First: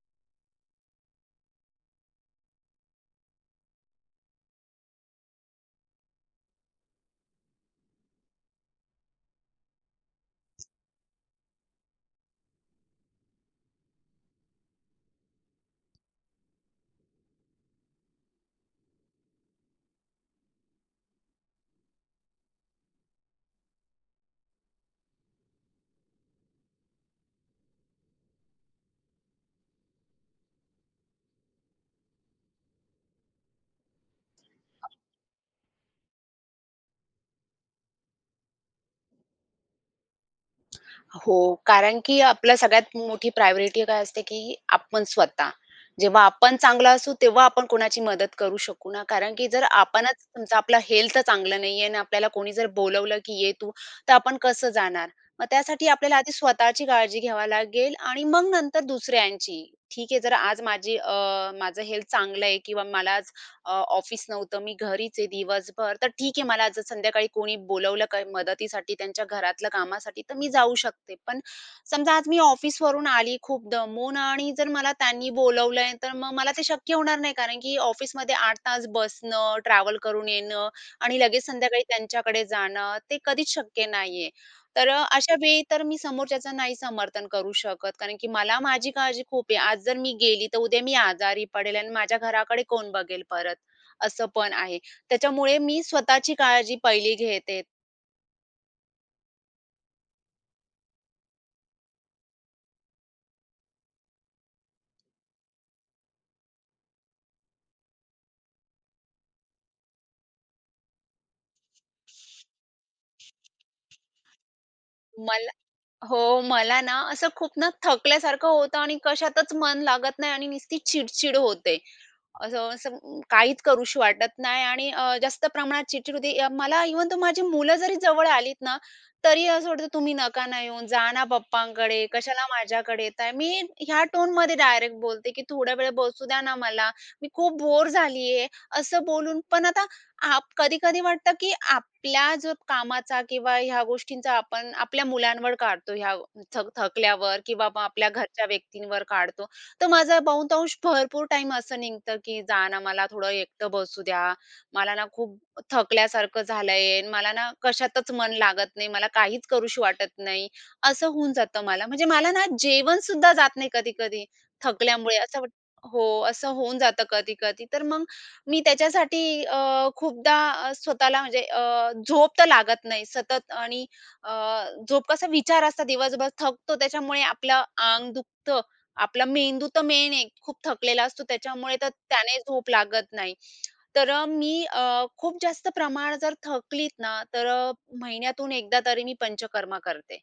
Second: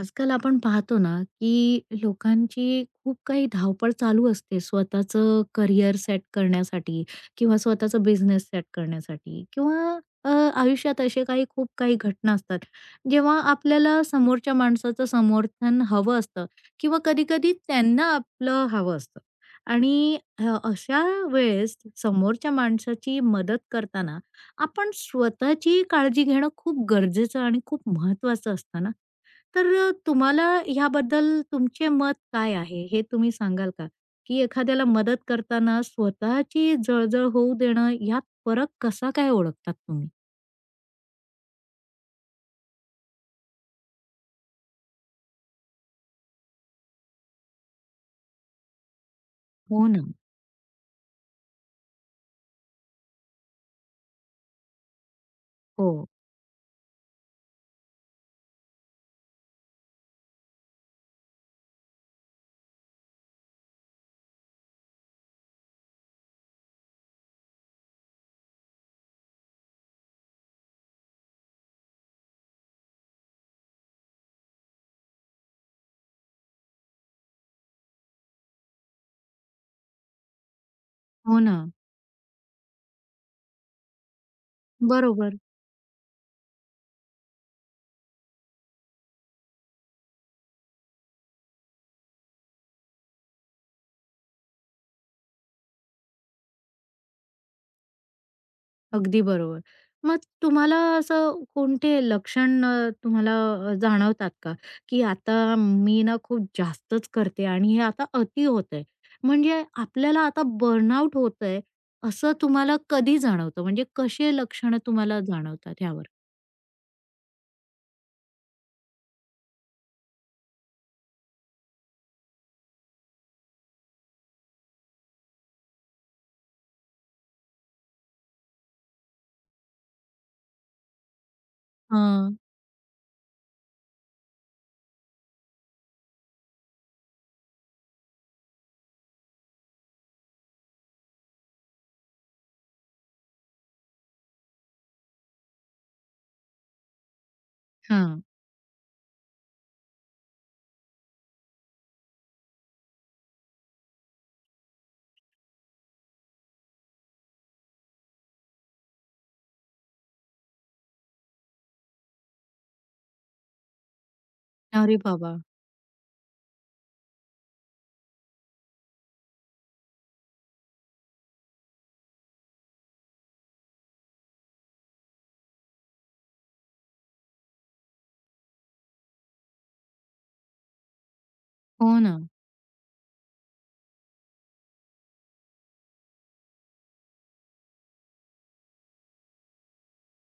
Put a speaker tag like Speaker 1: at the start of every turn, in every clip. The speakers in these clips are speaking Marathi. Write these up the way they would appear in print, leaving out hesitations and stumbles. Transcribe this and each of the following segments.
Speaker 1: आजकाल आपण पाहतो ना, की लोकांची खूप काही धावपळ चालू असते स्वतःचं करियर सेट करण्यासाठी किंवा स्वतःचा बिझनेस सेट करण्यासाठी किंवा अ, आयुष्यात असे काही खूप काही घटना असतात, जेव्हा आपल्याला समोरच्या माणसाचं समर्थन हवं असतं किंवा कधी-कधी त्यांना आपलं हवं असतं आणि अशा वेळेस समोरच्या माणसाची मदत करताना आपण स्वतःची काळजी घेणं खूप गरजेचं आणि खूप महत्वाचं असतं ना? तर तुम्हाला ह्याबद्दल तुमचे मत काय आहे, हे तुम्ही सांगाल का? की एखाद्याला मदत करताना स्वतःची जळजळ होऊ देणं, यात फरक कसा काय ओळखतात तुम्ही?
Speaker 2: हो, कारण की आपल्या सगळ्यात मोठी प्रायोरिटी काय असते, की आपण स्वतः. जेव्हा आपण चांगला असू, तेव्हा आपण कोणाची मदत करू शकू ना, कारण की जर
Speaker 1: हो ना.
Speaker 2: आपणच समजा आपला हेल्थ चांगलं नाहीये आणि आपल्याला कोणी जर बोलवलं, की "ये तू," तर आपण कसं जाणार? मग त्यासाठी
Speaker 1: हो,
Speaker 2: आपल्याला आधी स्वतःची काळजी घ्यावी लागेल आणि मग नंतर दुसऱ्यांची. ठीक आहे, जर आज माझी माझं हेल्थ चांगलं आहे किंवा मला आज अ, ऑफिस नव्हतं, मी घरीच आहे दिवसभर, तर ठीक आहे मला जर संध्याकाळी कोणी बोलावलं काही मदतीसाठी त्यांच्या घरातल्या कामासाठी तर मी जाऊ शकते. पण समजा आज मी ऑफिसवरून आली खूप दमून आणि जर मला त्यांनी बोलावलंय तर मग मला ते शक्य होणार नाही. कारण की ऑफिसमध्ये 8 तास बसणं, ट्रॅव्हल करून येणं आणि
Speaker 1: हो
Speaker 2: लगेच
Speaker 1: ना.
Speaker 2: संध्याकाळी त्यांच्याकडे जाणं ते कधीच शक्य नाहीये. तर अशा
Speaker 1: बरोबर.
Speaker 2: वेळी तर मी समोरच्याचं नाही समर्थन करू शकत. कारण की मला माझी काळजी खूप आहे. आज जर मी गेली तर उद्या मी आजारी पडेल आणि माझ्या घराकडे कोण बघेल परत? असं पण आहे. त्याच्यामुळे मी स्वतःची काळजी पहिली घेते.
Speaker 1: अगदी बरोबर. मग तुम्हाला असं कोणते लक्षण तुम्हाला जाणवतात का? की आता मी ना खूप जास्तच करते आणि हे आता अति होतंय. म्हणजे आपल्याला आता बर्नआउट होतंय, असं तुम्हाला कधी जाणवतं? म्हणजे कसे लक्षणं तुम्हाला
Speaker 2: मला
Speaker 1: जाणवतात ह्यावर?
Speaker 2: हो, मला ना असं खूप ना थकल्यासारखं होतं आणि कशातच मन लागत नाही आणि नुसती चिडचिड होते. असं असं काहीच करूशी वाटत नाही आणि जास्त प्रमाणात चिडचिड होते. मला इव्हन तर माझी मुलं जरी जवळ आलीत ना, तरी असं वाटतं, "तुम्ही नका ना येऊन, जा ना पप्पांकडे,
Speaker 1: हां.
Speaker 2: कशाला माझ्याकडे येताय?" मी ह्या टोनमध्ये डायरेक्ट बोलते, की "थोड्या वेळ बसू द्या ना मला, मी खूप बोर झालीये." असं बोलून पण आता आप कधी-कधी वाटतं, की आपल्या जो कामाचा किंवा ह्या गोष्टींचा आपण आपल्या मुलांवर काढतो, ह्या थकल्यावर किंवा मग आपल्या
Speaker 1: हां.
Speaker 2: घरच्या व्यक्तींवर काढतो. तर माझा बहुतांश भरपूर टाईम असं निघतं, की जा ना मला थोडं एकटं बसू द्या. मला ना खूप थकल्यासारखं झालंय आणि मला ना कशातच मन लागत नाही. मला काहीच करूशी वाटत नाही. असं होऊन जातं मला. म्हणजे मला ना जेवण सुद्धा जात नाही कधी-कधी
Speaker 1: अरे
Speaker 2: थकल्यामुळे
Speaker 1: बाबा!
Speaker 2: असं वाट हो, असं होऊन जातं कधी-कधी. तर मग मी त्याच्यासाठी खूपदा स्वतःला म्हणजे झोप तर लागत नाही सतत आणि अ, झोप कसा विचार असतात दिवसभर थकतो त्याच्यामुळे आपलं अंग दुखतं आपला मेंदू तर मेन आहे. खूप थकलेला असतो त्याच्यामुळे तर
Speaker 1: हो ना.
Speaker 2: त्याने झोप लागत नाही. तर मी खूप जास्त प्रमाणात जर थकलीत ना, तर महिन्यातून एकदा तरी मी पंचकर्मा करते.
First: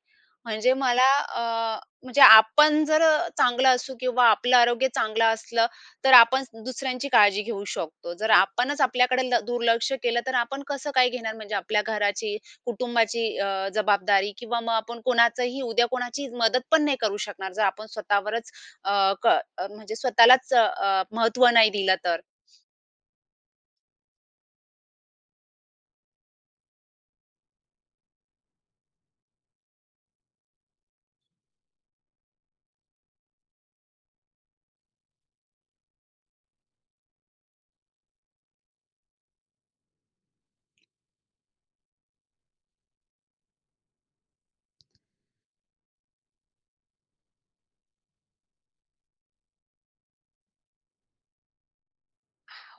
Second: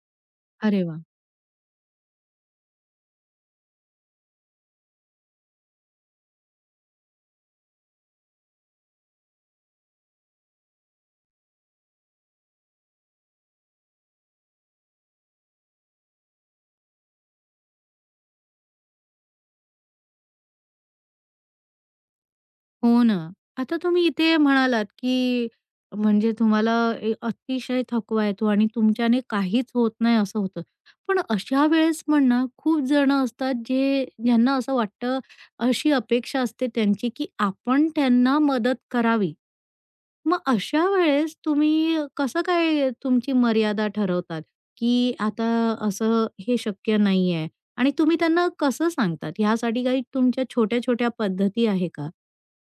Speaker 2: म्हणजे
Speaker 1: अरे वाह!
Speaker 2: मला अ, म्हणजे आपण जर चांगलं असू किंवा आपलं आरोग्य चांगलं असलं, तर आपण दुसऱ्यांची काळजी घेऊ शकतो. जर आपणच आपल्याकडे ल दुर्लक्ष केलं, तर आपण कसं काय घेणार म्हणजे आपल्या घराची, कुटुंबाची जबाबदारी किंवा मग आपण कोणाचंही उद्या कोणाची मदत पण नाही करू शकणार, जर आपण स्वतःवरच अ, क म्हणजे स्वतःलाच नाही दिलं तर.
Speaker 1: हो ना. आता तुम्ही इथे म्हणालात, की म्हणजे तुम्हाला ए अतिशय थकवा येतो आणि तुमच्याने काहीच होत नाही असं होतं. पण अशा वेळेस पण ना, खूप जणं असतात जे ज्यांना असं वाटतं, अशी अपेक्षा असते त्यांची, की आपण त्यांना मदत करावी. मग अशा वेळेस तुम्ही कसं काय तुमची मर्यादा ठरवतात, की आता असं हे शक्य नाहीये आणि तुम्ही त्यांना कसं सांगतात? ह्यासाठी काही तुमच्या छोट्या-छोट्या पद्धती आहे का?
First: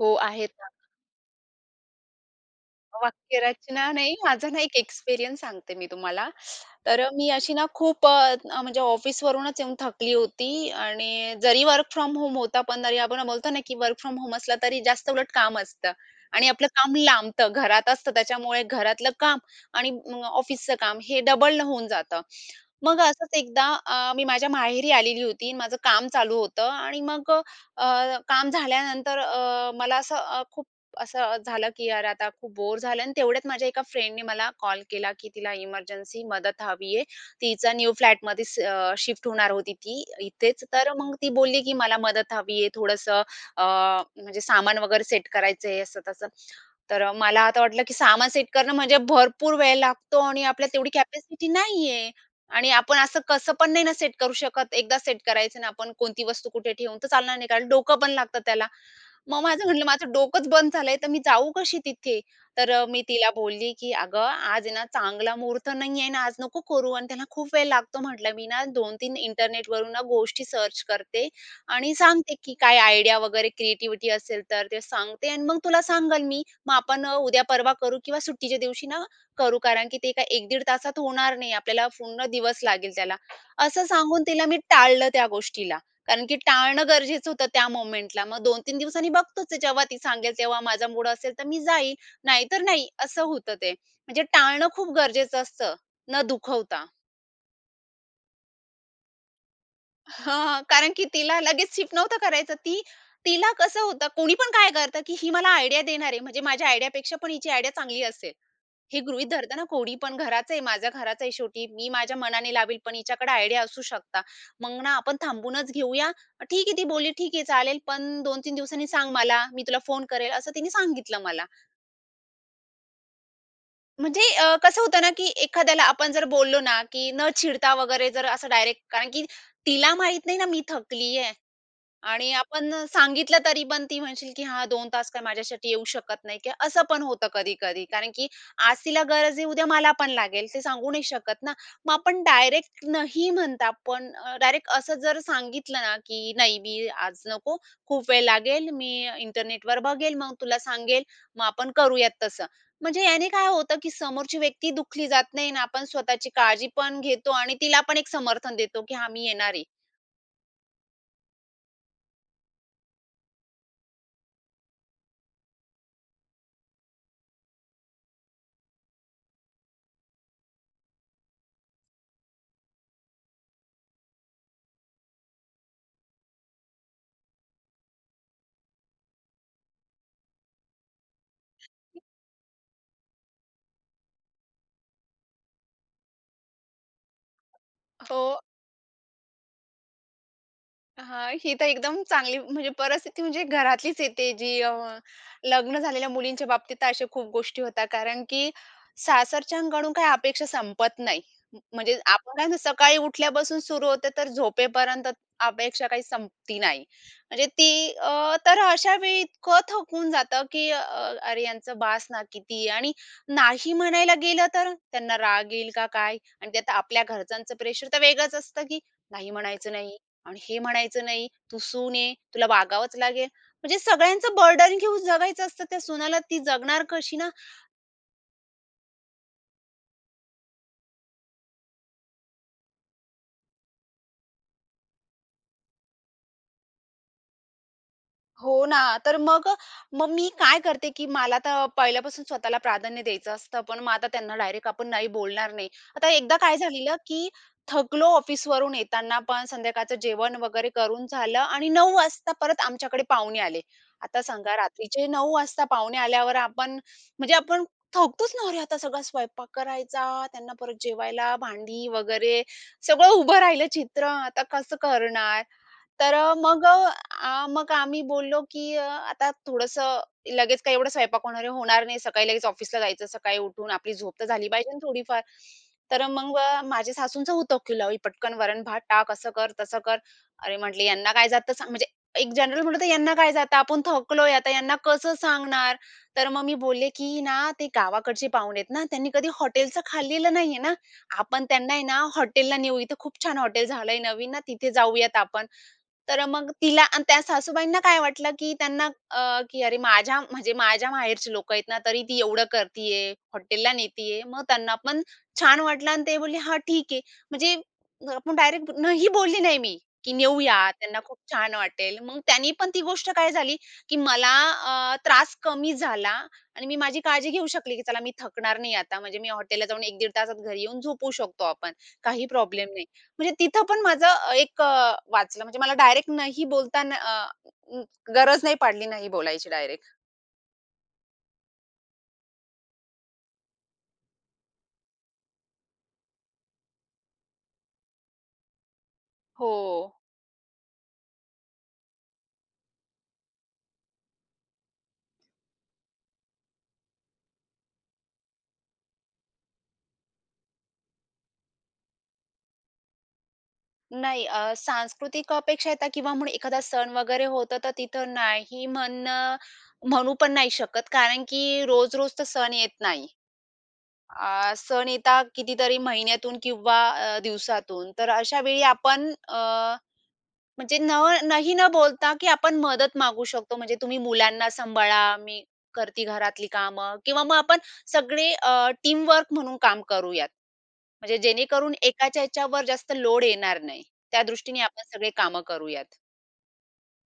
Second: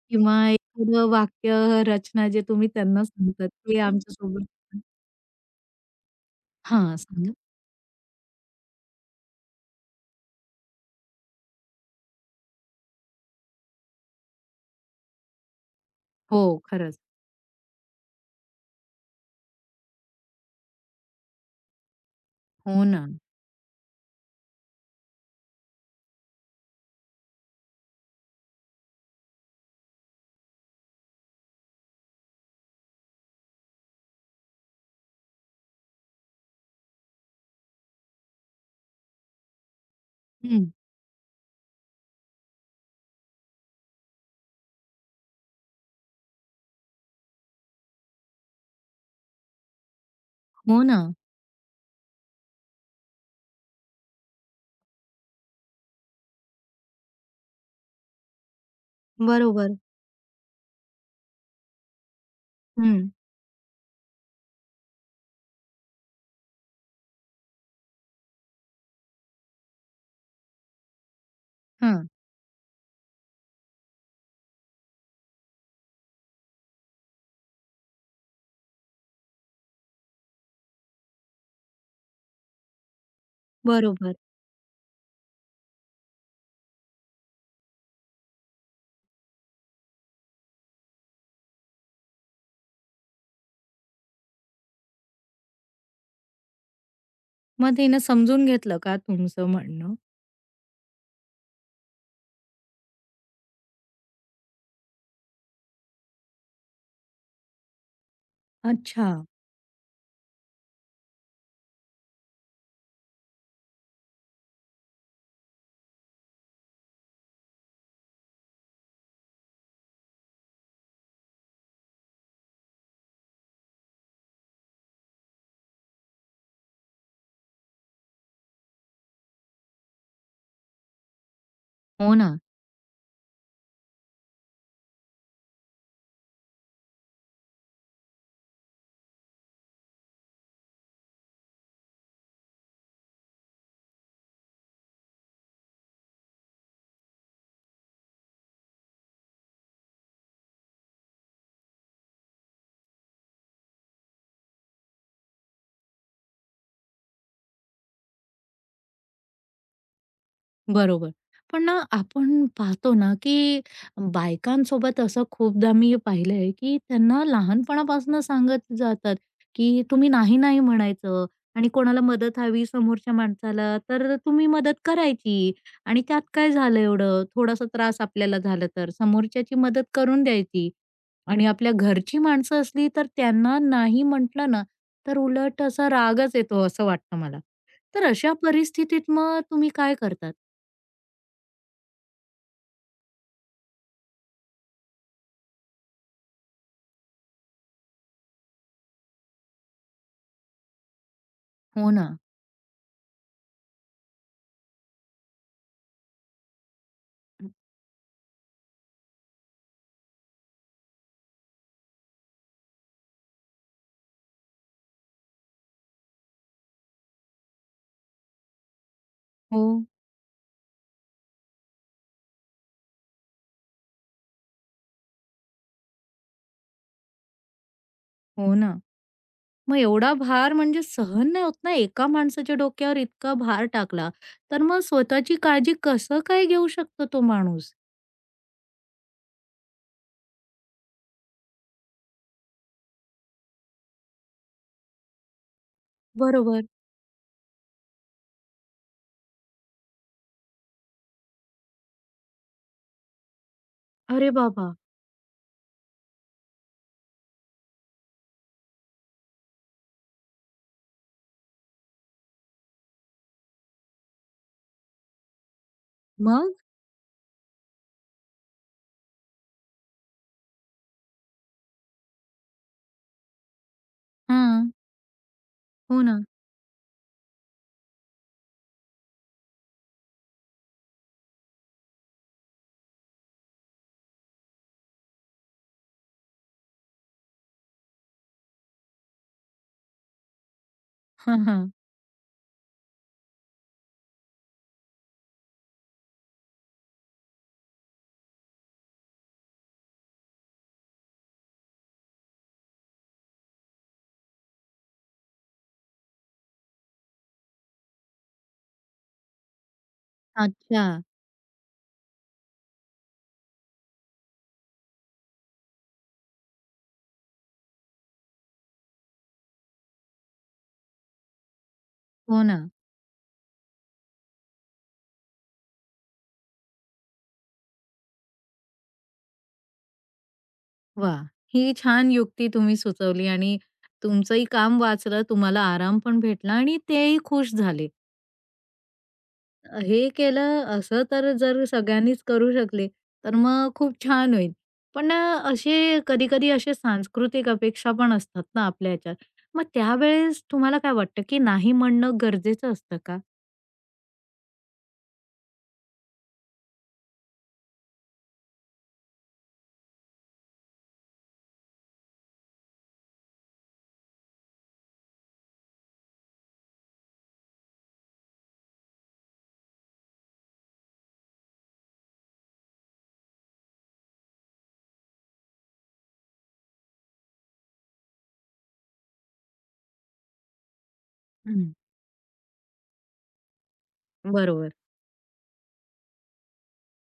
Speaker 2: हो,
Speaker 1: किंवा
Speaker 2: आहेत.
Speaker 1: एखादं वाक्य रचना जे तुम्ही त्यांना सांगतात ते
Speaker 2: वाक्यरचना नाही,
Speaker 1: आमच्यासोबत
Speaker 2: माझा ना एक एक्सपिरियन्स सांगते मी तुम्हाला.
Speaker 1: हां,
Speaker 2: तर मी
Speaker 1: सांगा.
Speaker 2: अशी ना खूप अ, अ, म्हणजे ऑफिसवरूनच येऊन थकली होती आणि जरी वर्क फ्रॉम होम होता, पण तरी आपण बोलतो ना, की वर्क फ्रॉम होम असला तरी जास्त उलट काम असतं
Speaker 1: हो,
Speaker 2: आणि आपलं काम
Speaker 1: खरंच.
Speaker 2: लांबतं, घरात असतं. त्याच्यामुळे घरातलं काम आणि ऑफिसचं काम हे डबल होऊन जातं.
Speaker 1: हो
Speaker 2: मग
Speaker 1: ना.
Speaker 2: असंच एकदा मी माझ्या माहेरी आलेली होती आणि माझं काम चालू होतं आणि मग काम झाल्यानंतर मला असं खूप असं झालं की यार आता खूप बोर झालं आणि तेवढ्यात माझ्या एका फ्रेंडने मला कॉल केला की तिला इमर्जन्सी मदत हवी आहे. तिचा न्यू फ्लॅटमध्ये शिफ्ट होणार होती ती इथेच.
Speaker 1: हं.
Speaker 2: तर मग ती बोलली की मला मदत हवी आहे थोडंसं अ, म्हणजे सामान वगैरे सेट करायचं आहे असं-तसं. तर मला आता वाटलं की सामान सेट करणं म्हणजे भरपूर वेळ लागतो आणि आपल्याला
Speaker 1: हो
Speaker 2: तेवढी
Speaker 1: ना.
Speaker 2: कॅपॅसिटी नाहीये आणि आपण असं कसं पण नाही ना सेट करू शकत. एकदा सेट करायचं ना आपण कोणती वस्तू कुठे ठेवून तर चालणार नाही कारण डोकं पण लागतं त्याला. मग माझं
Speaker 1: बरोबर.
Speaker 2: म्हटलं माझं डोकंच बंद झालंय, तर मी जाऊ कशी तिथे? तर मी
Speaker 1: हं,
Speaker 2: तिला बोलली, की "अगं, आज आहे ना चांगला मुहूर्त नाहीये ना, आज नको करू आणि त्याला खूप वेळ लागतो." म्हटलं, "मी ना 2-3 इंटरनेटवरून ना गोष्टी सर्च करते आणि
Speaker 1: हां.
Speaker 2: सांगते, की काय आयडिया वगैरे क्रिएटिव्हिटी असेल तर ते सांगते आणि मग तुला सांगेल मी. मग आपण उद्या परवा करू किंवा सुट्टीच्या दिवशी ना करू, कारण की ते काय 1-1.5 तासात होणार नाही. आपल्याला पूर्ण दिवस लागेल त्याला." असं
Speaker 1: बरोबर.
Speaker 2: सांगून तिला मी टाळलं त्या गोष्टीला. कारण की टाळणं गरजेचं होतं त्या मोमेंटला. मग दोन 3 दिवसांनी बघतोच आहे, जेव्हा ती सांगेल तेव्हा माझा मूड असेल तर मी जाईल, नाहीतर नाही असं होतं ते. म्हणजे टाळणं खूप गरजेचं असतं न दुखवता.
Speaker 1: मग तिनं समजून घेतलं का तुमचं म्हणणं?
Speaker 2: हां, कारण की तिला लगेच शिफ्ट नव्हतं करायचं. ती तिला कसं होतं कोणी पण काय करतं, की ही मला आयडिया देणार आहे म्हणजे माझ्या आयडियापेक्षा पण हिची आयडिया चांगली असेल. हे
Speaker 1: अच्छा.
Speaker 2: गृहीत धरताना कोणी पण घराचं आहे, माझ्या घराचं आहे शेवटी. मी माझ्या मनाने लावेल, पण हिच्याकडे आयडिया असू शकता. मग ना आपण थांबूनच घेऊया. ठीक आहे, ती बोलली, "ठीक आहे, चालेल, पण 2-3 दिवसांनी सांग मला, मी तुला फोन करेल," असं तिने सांगितलं मला. म्हणजे कसं होतं ना, की एखाद्याला आपण जर बोललो ना, की न चिडता वगैरे जर असं डायरेक्ट कारण की तिला माहीत नाही ना, मी थकली
Speaker 1: हो
Speaker 2: आणि
Speaker 1: ना.
Speaker 2: आपण सांगितलं तरी पण ती म्हणशील, की "हां, 2 तास काय माझ्यासाठी येऊ शकत नाही" किंवा असं पण होतं कधी-कधी. कारण की आज तिला गरज आहे, उद्या मला पण लागेल, ते सांगू नाही शकत ना. मग आपण डायरेक्ट नाही म्हणता आपण डायरेक्ट असं जर सांगितलं ना, की "नाही, मी आज नको, खूप वेळ लागेल, मी इंटरनेटवर बघेल, मग तुला सांगेल, मग आपण करूयात तसं." म्हणजे याने काय होतं, की समोरची व्यक्ती दुखली जात नाही आणि आपण स्वतःची काळजी पण घेतो आणि तिला पण एक समर्थन देतो, की "हां, मी येणार आहे."
Speaker 1: बरोबर. पण ना, आपण पाहतो ना, की बायकांसोबत असं खूपदा मी पाहिलंय, की त्यांना लहानपणापासून सांगत जातात, की तुम्ही नाही, नाही म्हणायचं आणि कोणाला मदत हवी समोरच्या माणसाला, तर तुम्ही मदत करायची आणि त्यात काय झालं एवढं? थोडासा त्रास आपल्याला झाला तर समोरच्याची मदत करून द्यायची. आणि आपल्या घरची माणसं असली, तर त्यांना नाही म्हटलं ना, तर उलट असा रागच येतो असं वाटतं मला. तर
Speaker 2: हो.
Speaker 1: अशा परिस्थितीत मग तुम्ही काय करतात?
Speaker 2: हां, ही तर एकदम चांगली म्हणजे परिस्थिती म्हणजे घरातलीच येते जी लग्न झालेल्या मुलींच्या बाबतीत तर अशा खूप गोष्टी होतात. कारण की सासरच्यांकडून काही अपेक्षा संपत नाही.
Speaker 1: हो
Speaker 2: म्हणजे
Speaker 1: ना.
Speaker 2: आपण काय ना सकाळी उठल्यापासून सुरू होते तर झोपेपर्यंत अपेक्षा काही संपती नाही. म्हणजे ती तर अशा वेळी इतकं थकून जातं, की अरे यांचं बास ना किती आणि नाही म्हणायला गेलं तर त्यांना राग येईल का काय? आणि त्यात आपल्या घरच्यांचं प्रेशर तर वेगळंच असतं, की नाही
Speaker 1: हो,
Speaker 2: म्हणायचं नाही. आणि हे म्हणायचं नाही, "तू सून आहे, तुला वागावंच लागेल." म्हणजे सगळ्यांचं बर्डन घेऊन जगायचं असतं. त्या सुनाला ती जगणार कशी ना?
Speaker 1: हो ना. मग एवढा भार म्हणजे सहन नाही होत ना, एका माणसाच्या डोक्यावर इतका भार टाकला, तर मग स्वतःची काळजी कसं काय घेऊ शकतो तो माणूस?
Speaker 2: हो ना. तर मग मग मी काय करते, की मला तर पहिल्यापासून स्वतःला प्राधान्य द्यायचं असतं. पण मग आता त्यांना डायरेक्ट आपण नाही बोलणार नाही. आता एकदा काय
Speaker 1: बरोबर.
Speaker 2: झालेलं, की थकलो ऑफिसवरून येताना पण संध्याकाळचं जेवण वगैरे करून झालं आणि 9:00 वाजता परत आमच्याकडे पाहुणे आले. आता
Speaker 1: अरे
Speaker 2: सांगा
Speaker 1: बाबा!
Speaker 2: रात्रीचे 9:00 वाजता पाहुणे आल्यावर आपण म्हणजे आपण थकतोच ना. अरे, आता सगळा स्वयंपाक करायचा, त्यांना परत जेवायला, भांडी वगैरे सगळं उभं राहिलं चित्र. आता कसं करणार? तर
Speaker 1: मग?
Speaker 2: मग आम्ही बोललो, की आता थोडंसं लगेच काय एवढं स्वयंपाक होणार आहे, होणार नाही. सकाळी लगेच ऑफिसला जायचं, सकाळी उठून आपली झोप तर झाली पाहिजे
Speaker 1: हां.
Speaker 2: ना थोडीफार.
Speaker 1: हो
Speaker 2: तर
Speaker 1: ना.
Speaker 2: मग माझ्या सासूंचं होतं, की "लावी पटकन वरण-भात टाक, असं कर, तसं कर." अरे म्हटले, "यांना काय जातं सांग?" म्हणजे एक जनरल म्हटलं, तर "यांना काय जातं? आपण थकलोय आता, यांना कसं सांगणार?" तर मग मी बोलले, की ना "ते गावाकडचे पाहुणे आहेत ना, त्यांनी कधी हॉटेलचं खाल्लेलं नाहीये ना.
Speaker 1: हां,
Speaker 2: आपण
Speaker 1: हां.
Speaker 2: त्यांना आहे ना, हॉटेलला नेऊ. इथं खूप छान हॉटेल झालंय नवीन ना, तिथे जाऊयात आपण." तर मग तिला आणि त्या सासूबाईंना काय वाटलं, की त्यांना की "अरे माझ्या म्हणजे माझ्या माहेरची लोकं आहेत ना, तरी ती एवढं करतीये, हॉटेलला नेतीये." मग त्यांना पण छान वाटलं आणि ते बोलले, "हां, ठीक आहे." म्हणजे आपण डायरेक्ट नाही बोलली नाही मी, की नेऊया,
Speaker 1: अच्छा.
Speaker 2: त्यांना खूप छान वाटेल. मग त्यांनी पण ती गोष्ट काय झाली, की मला त्रास कमी झाला आणि मी माझी काळजी घेऊ शकले, की चला मी थकणार नाही आता. म्हणजे मी हॉटेलला जाऊन 1-1.5 तासात घरी येऊन झोपू शकतो आपण. काही
Speaker 1: हो ना.
Speaker 2: प्रॉब्लेम नाही. म्हणजे तिथं पण माझं वाचलं म्हणजे मला डायरेक्ट नाही बोलताना अ, अ, गरज नाही पडली नाही बोलायची डायरेक्ट.
Speaker 1: वा, ही छान युक्ती तुम्ही सुचवली आणि तुमचंही काम वाचलं, तुम्हाला आराम पण भेटला आणि तेही खुश झाले.
Speaker 2: हो.
Speaker 1: हे केलं असं तर जर सगळ्यांनीच करू शकले, तर मग खूप छान होईल. पण असे कधी-कधी असे सांस्कृतिक अपेक्षा पण असतात ना आपल्या ह्याच्यात. मग त्यावेळेस तुम्हाला काय वाटतं, की नाही म्हणणं गरजेचं असतं का?
Speaker 2: नाही सांस्कृतिक अपेक्षा येतात किंवा म्हणून एखादा सण वगैरे होतं तर तिथं नाही म्हणणं म्हणू पण नाही शकत कारण की रोज-रोज तर सण येत नाही. सण येतात कितीतरी महिन्यातून किंवा दिवसातून. तर अशा वेळी आपण म्हणजे नाही न बोलता, की आपण मदत मागू शकतो. म्हणजे तुम्ही मुलांना सांभाळा, मी करते घरातली कामं किंवा मग आपण सगळे टीमवर्क म्हणून काम करूयात. म्हणजे
Speaker 1: हं,
Speaker 2: जेणेकरून एकाच्या ह्याच्यावर जास्त लोड येणार नाही. त्या दृष्टीने
Speaker 1: बरोबर.
Speaker 2: आपण सगळे कामं करूयात.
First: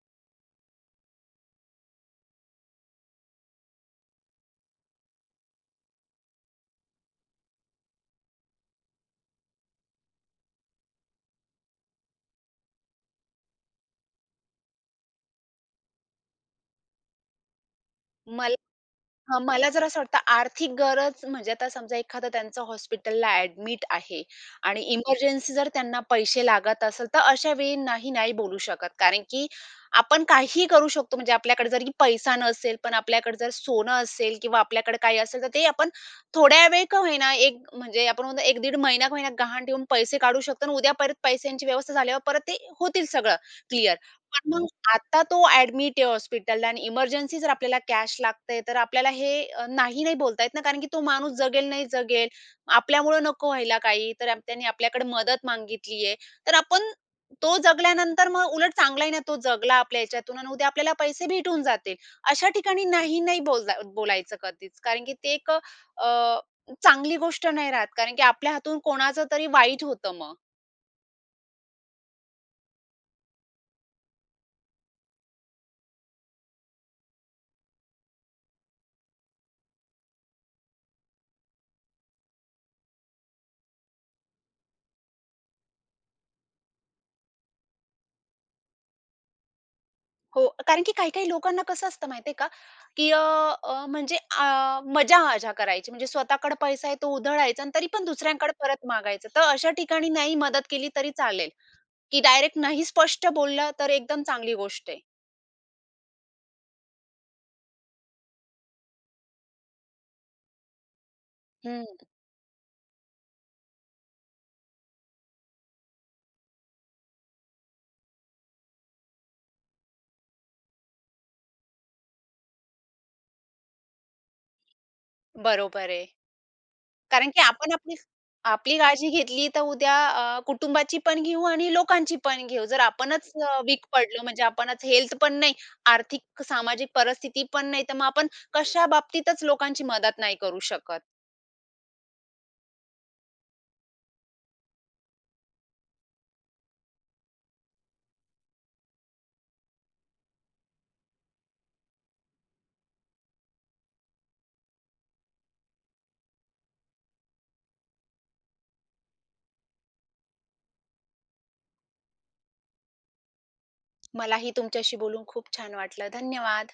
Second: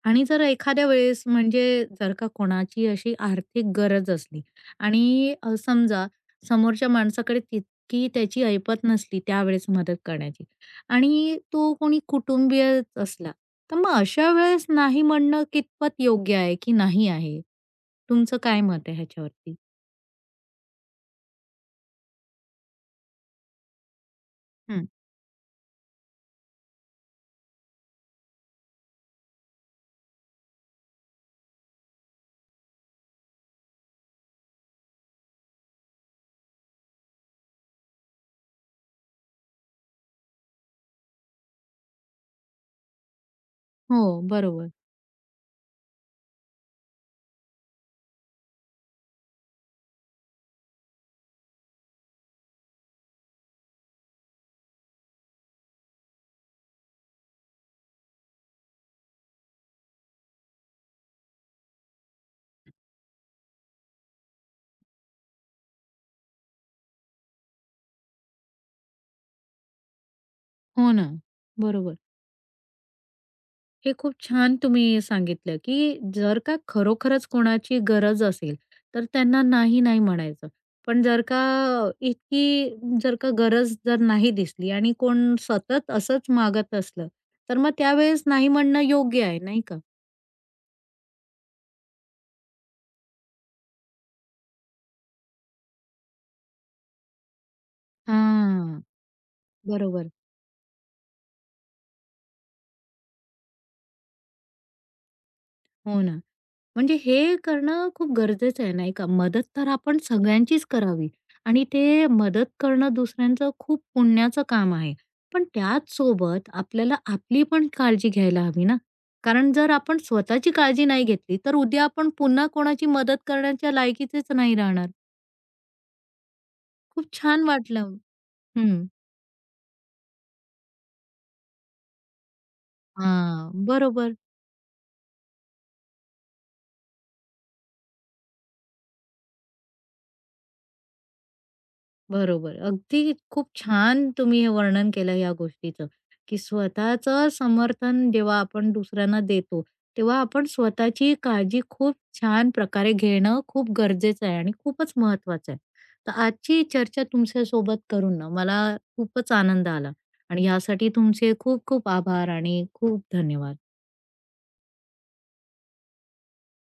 Speaker 1: आणि जर एखाद्या वेळेस म्हणजे जर का कोणाची अशी आर्थिक गरज असली आणि समजा समोरच्या माणसाकडे तितकी त्याची ऐपत नसली त्यावेळेस मदत करण्याची आणि तो कोणी कुटुंबीय असला, तर मग अशा वेळेस नाही म्हणणं कितपत योग्य आहे की नाही आहे? तुमचं
Speaker 2: मला
Speaker 1: काय मत आहे
Speaker 2: हां,
Speaker 1: ह्याच्यावरती?
Speaker 2: मला जरा असं वाटतं आर्थिक गरज म्हणजे आता समजा एखादं त्यांचं हॉस्पिटलला ॲडमिट आहे आणि
Speaker 1: हं.
Speaker 2: इमर्जन्सी जर त्यांना पैसे लागत असेल, तर अशा वेळी नाही, नाही बोलू शकत. कारण की आपण काही करू शकतो. म्हणजे आपल्याकडे जरी पैसा नसेल, पण आपल्याकडे जर सोनं असेल किंवा आपल्याकडे काही असेल, तर ते आपण थोड्या वेळ का होईना, एक म्हणजे आपण म्हणतो 1-1.5 महिना का होईना गहाण ठेवून पैसे काढू शकतो आणि उद्या परत पैशांची व्यवस्था झाल्यावर परत ते होतील सगळं क्लिअर.
Speaker 1: हो,
Speaker 2: पण मग
Speaker 1: बरोबर.
Speaker 2: आता तो ॲडमिट आहे हॉस्पिटलला आणि इमर्जन्सी जर आपल्याला कॅश लागते, तर आपल्याला हे नाही नाही बोलता येत ना, कारण की तो माणूस जगेल, नाही जगेल. आपल्यामुळं नको व्हायला काही, तर त्याने आपल्याकडे मदत मागितली आहे. तर आपण तो जगल्यानंतर मग उलट चांगला आहे ना, तो जगला आपल्या ह्याच्यातून आणि उद्या आपल्याला पैसे भेटून जातील. अशा ठिकाणी नाही नाही बोलला बोलायचं कधीच, कारण की ते एक चांगली गोष्ट नाही राहत, कारण की आपल्या हातून कोणाचं तरी वाईट होतं मग.
Speaker 1: हो ना, बरोबर. हे खूप छान तुम्ही सांगितलं, की जर का खरोखरच कोणाची गरज असेल, तर त्यांना नाही, नाही म्हणायचं. पण जर का इतकी जर का गरज जर नाही दिसली आणि कोण सतत असंच मागत असलं, तर मग त्यावेळेस नाही म्हणणं योग्य आहे, नाही का?
Speaker 2: हो, कारण की काही-काही लोकांना कसं असतं माहिती आहे का, की अ, अ, म्हणजे मजा-मजा करायची. म्हणजे स्वतःकडे पैसा आहे तो उधळायचा आणि तरी पण दुसऱ्यांकडे
Speaker 1: हं. हां,
Speaker 2: परत मागायचं. तर अशा ठिकाणी
Speaker 1: बरोबर.
Speaker 2: नाही मदत केली तरी चालेल, की डायरेक्ट नाही स्पष्ट बोललं तर एकदम चांगली गोष्ट आहे.
Speaker 1: हो ना. म्हणजे हे करणं खूप गरजेचं आहे, नाही का? मदत तर आपण सगळ्यांचीच करावी आणि ते
Speaker 2: हं,
Speaker 1: मदत करणं दुसऱ्यांचं खूप पुण्याचं काम आहे. पण त्याच सोबत आपल्याला आपली पण काळजी घ्यायला हवी ना, कारण जर आपण स्वतःची काळजी नाही घेतली, तर उद्या आपण पुन्हा कोणाची मदत करण्याच्या लायकीचेच नाही राहणार.
Speaker 2: बरोबर आहे.
Speaker 1: खूप
Speaker 2: कारण की
Speaker 1: छान
Speaker 2: आपण
Speaker 1: वाटलं.
Speaker 2: आपली
Speaker 1: हं.
Speaker 2: आपली काळजी घेतली तर उद्या कुटुंबाची पण घेऊ आणि लोकांची पण घेऊ. जर आपणच
Speaker 1: हां,
Speaker 2: वीक
Speaker 1: बरोबर.
Speaker 2: पडलो म्हणजे आपणच हेल्थ पण नाही, आर्थिक, सामाजिक परिस्थिती पण नाही, तर मग आपण कशा बाबतीतच लोकांची मदत नाही करू शकत.
Speaker 1: बरोबर. अगदी खूप छान तुम्ही हे वर्णन केलं या गोष्टीचं, की स्वतःचं समर्थन जेव्हा आपण दुसऱ्यांना देतो, तेव्हा आपण स्वतःची काळजी खूप छान प्रकारे घेणं खूप गरजेचं आहे आणि खूपच महत्वाचं आहे. तर आजची चर्चा तुमच्यासोबत करून ना मला खूपच आनंद आला आणि यासाठी तुमचे खूप खूप आभार आणि खूप धन्यवाद.
Speaker 2: मलाही तुमच्याशी बोलून खूप छान वाटलं. धन्यवाद.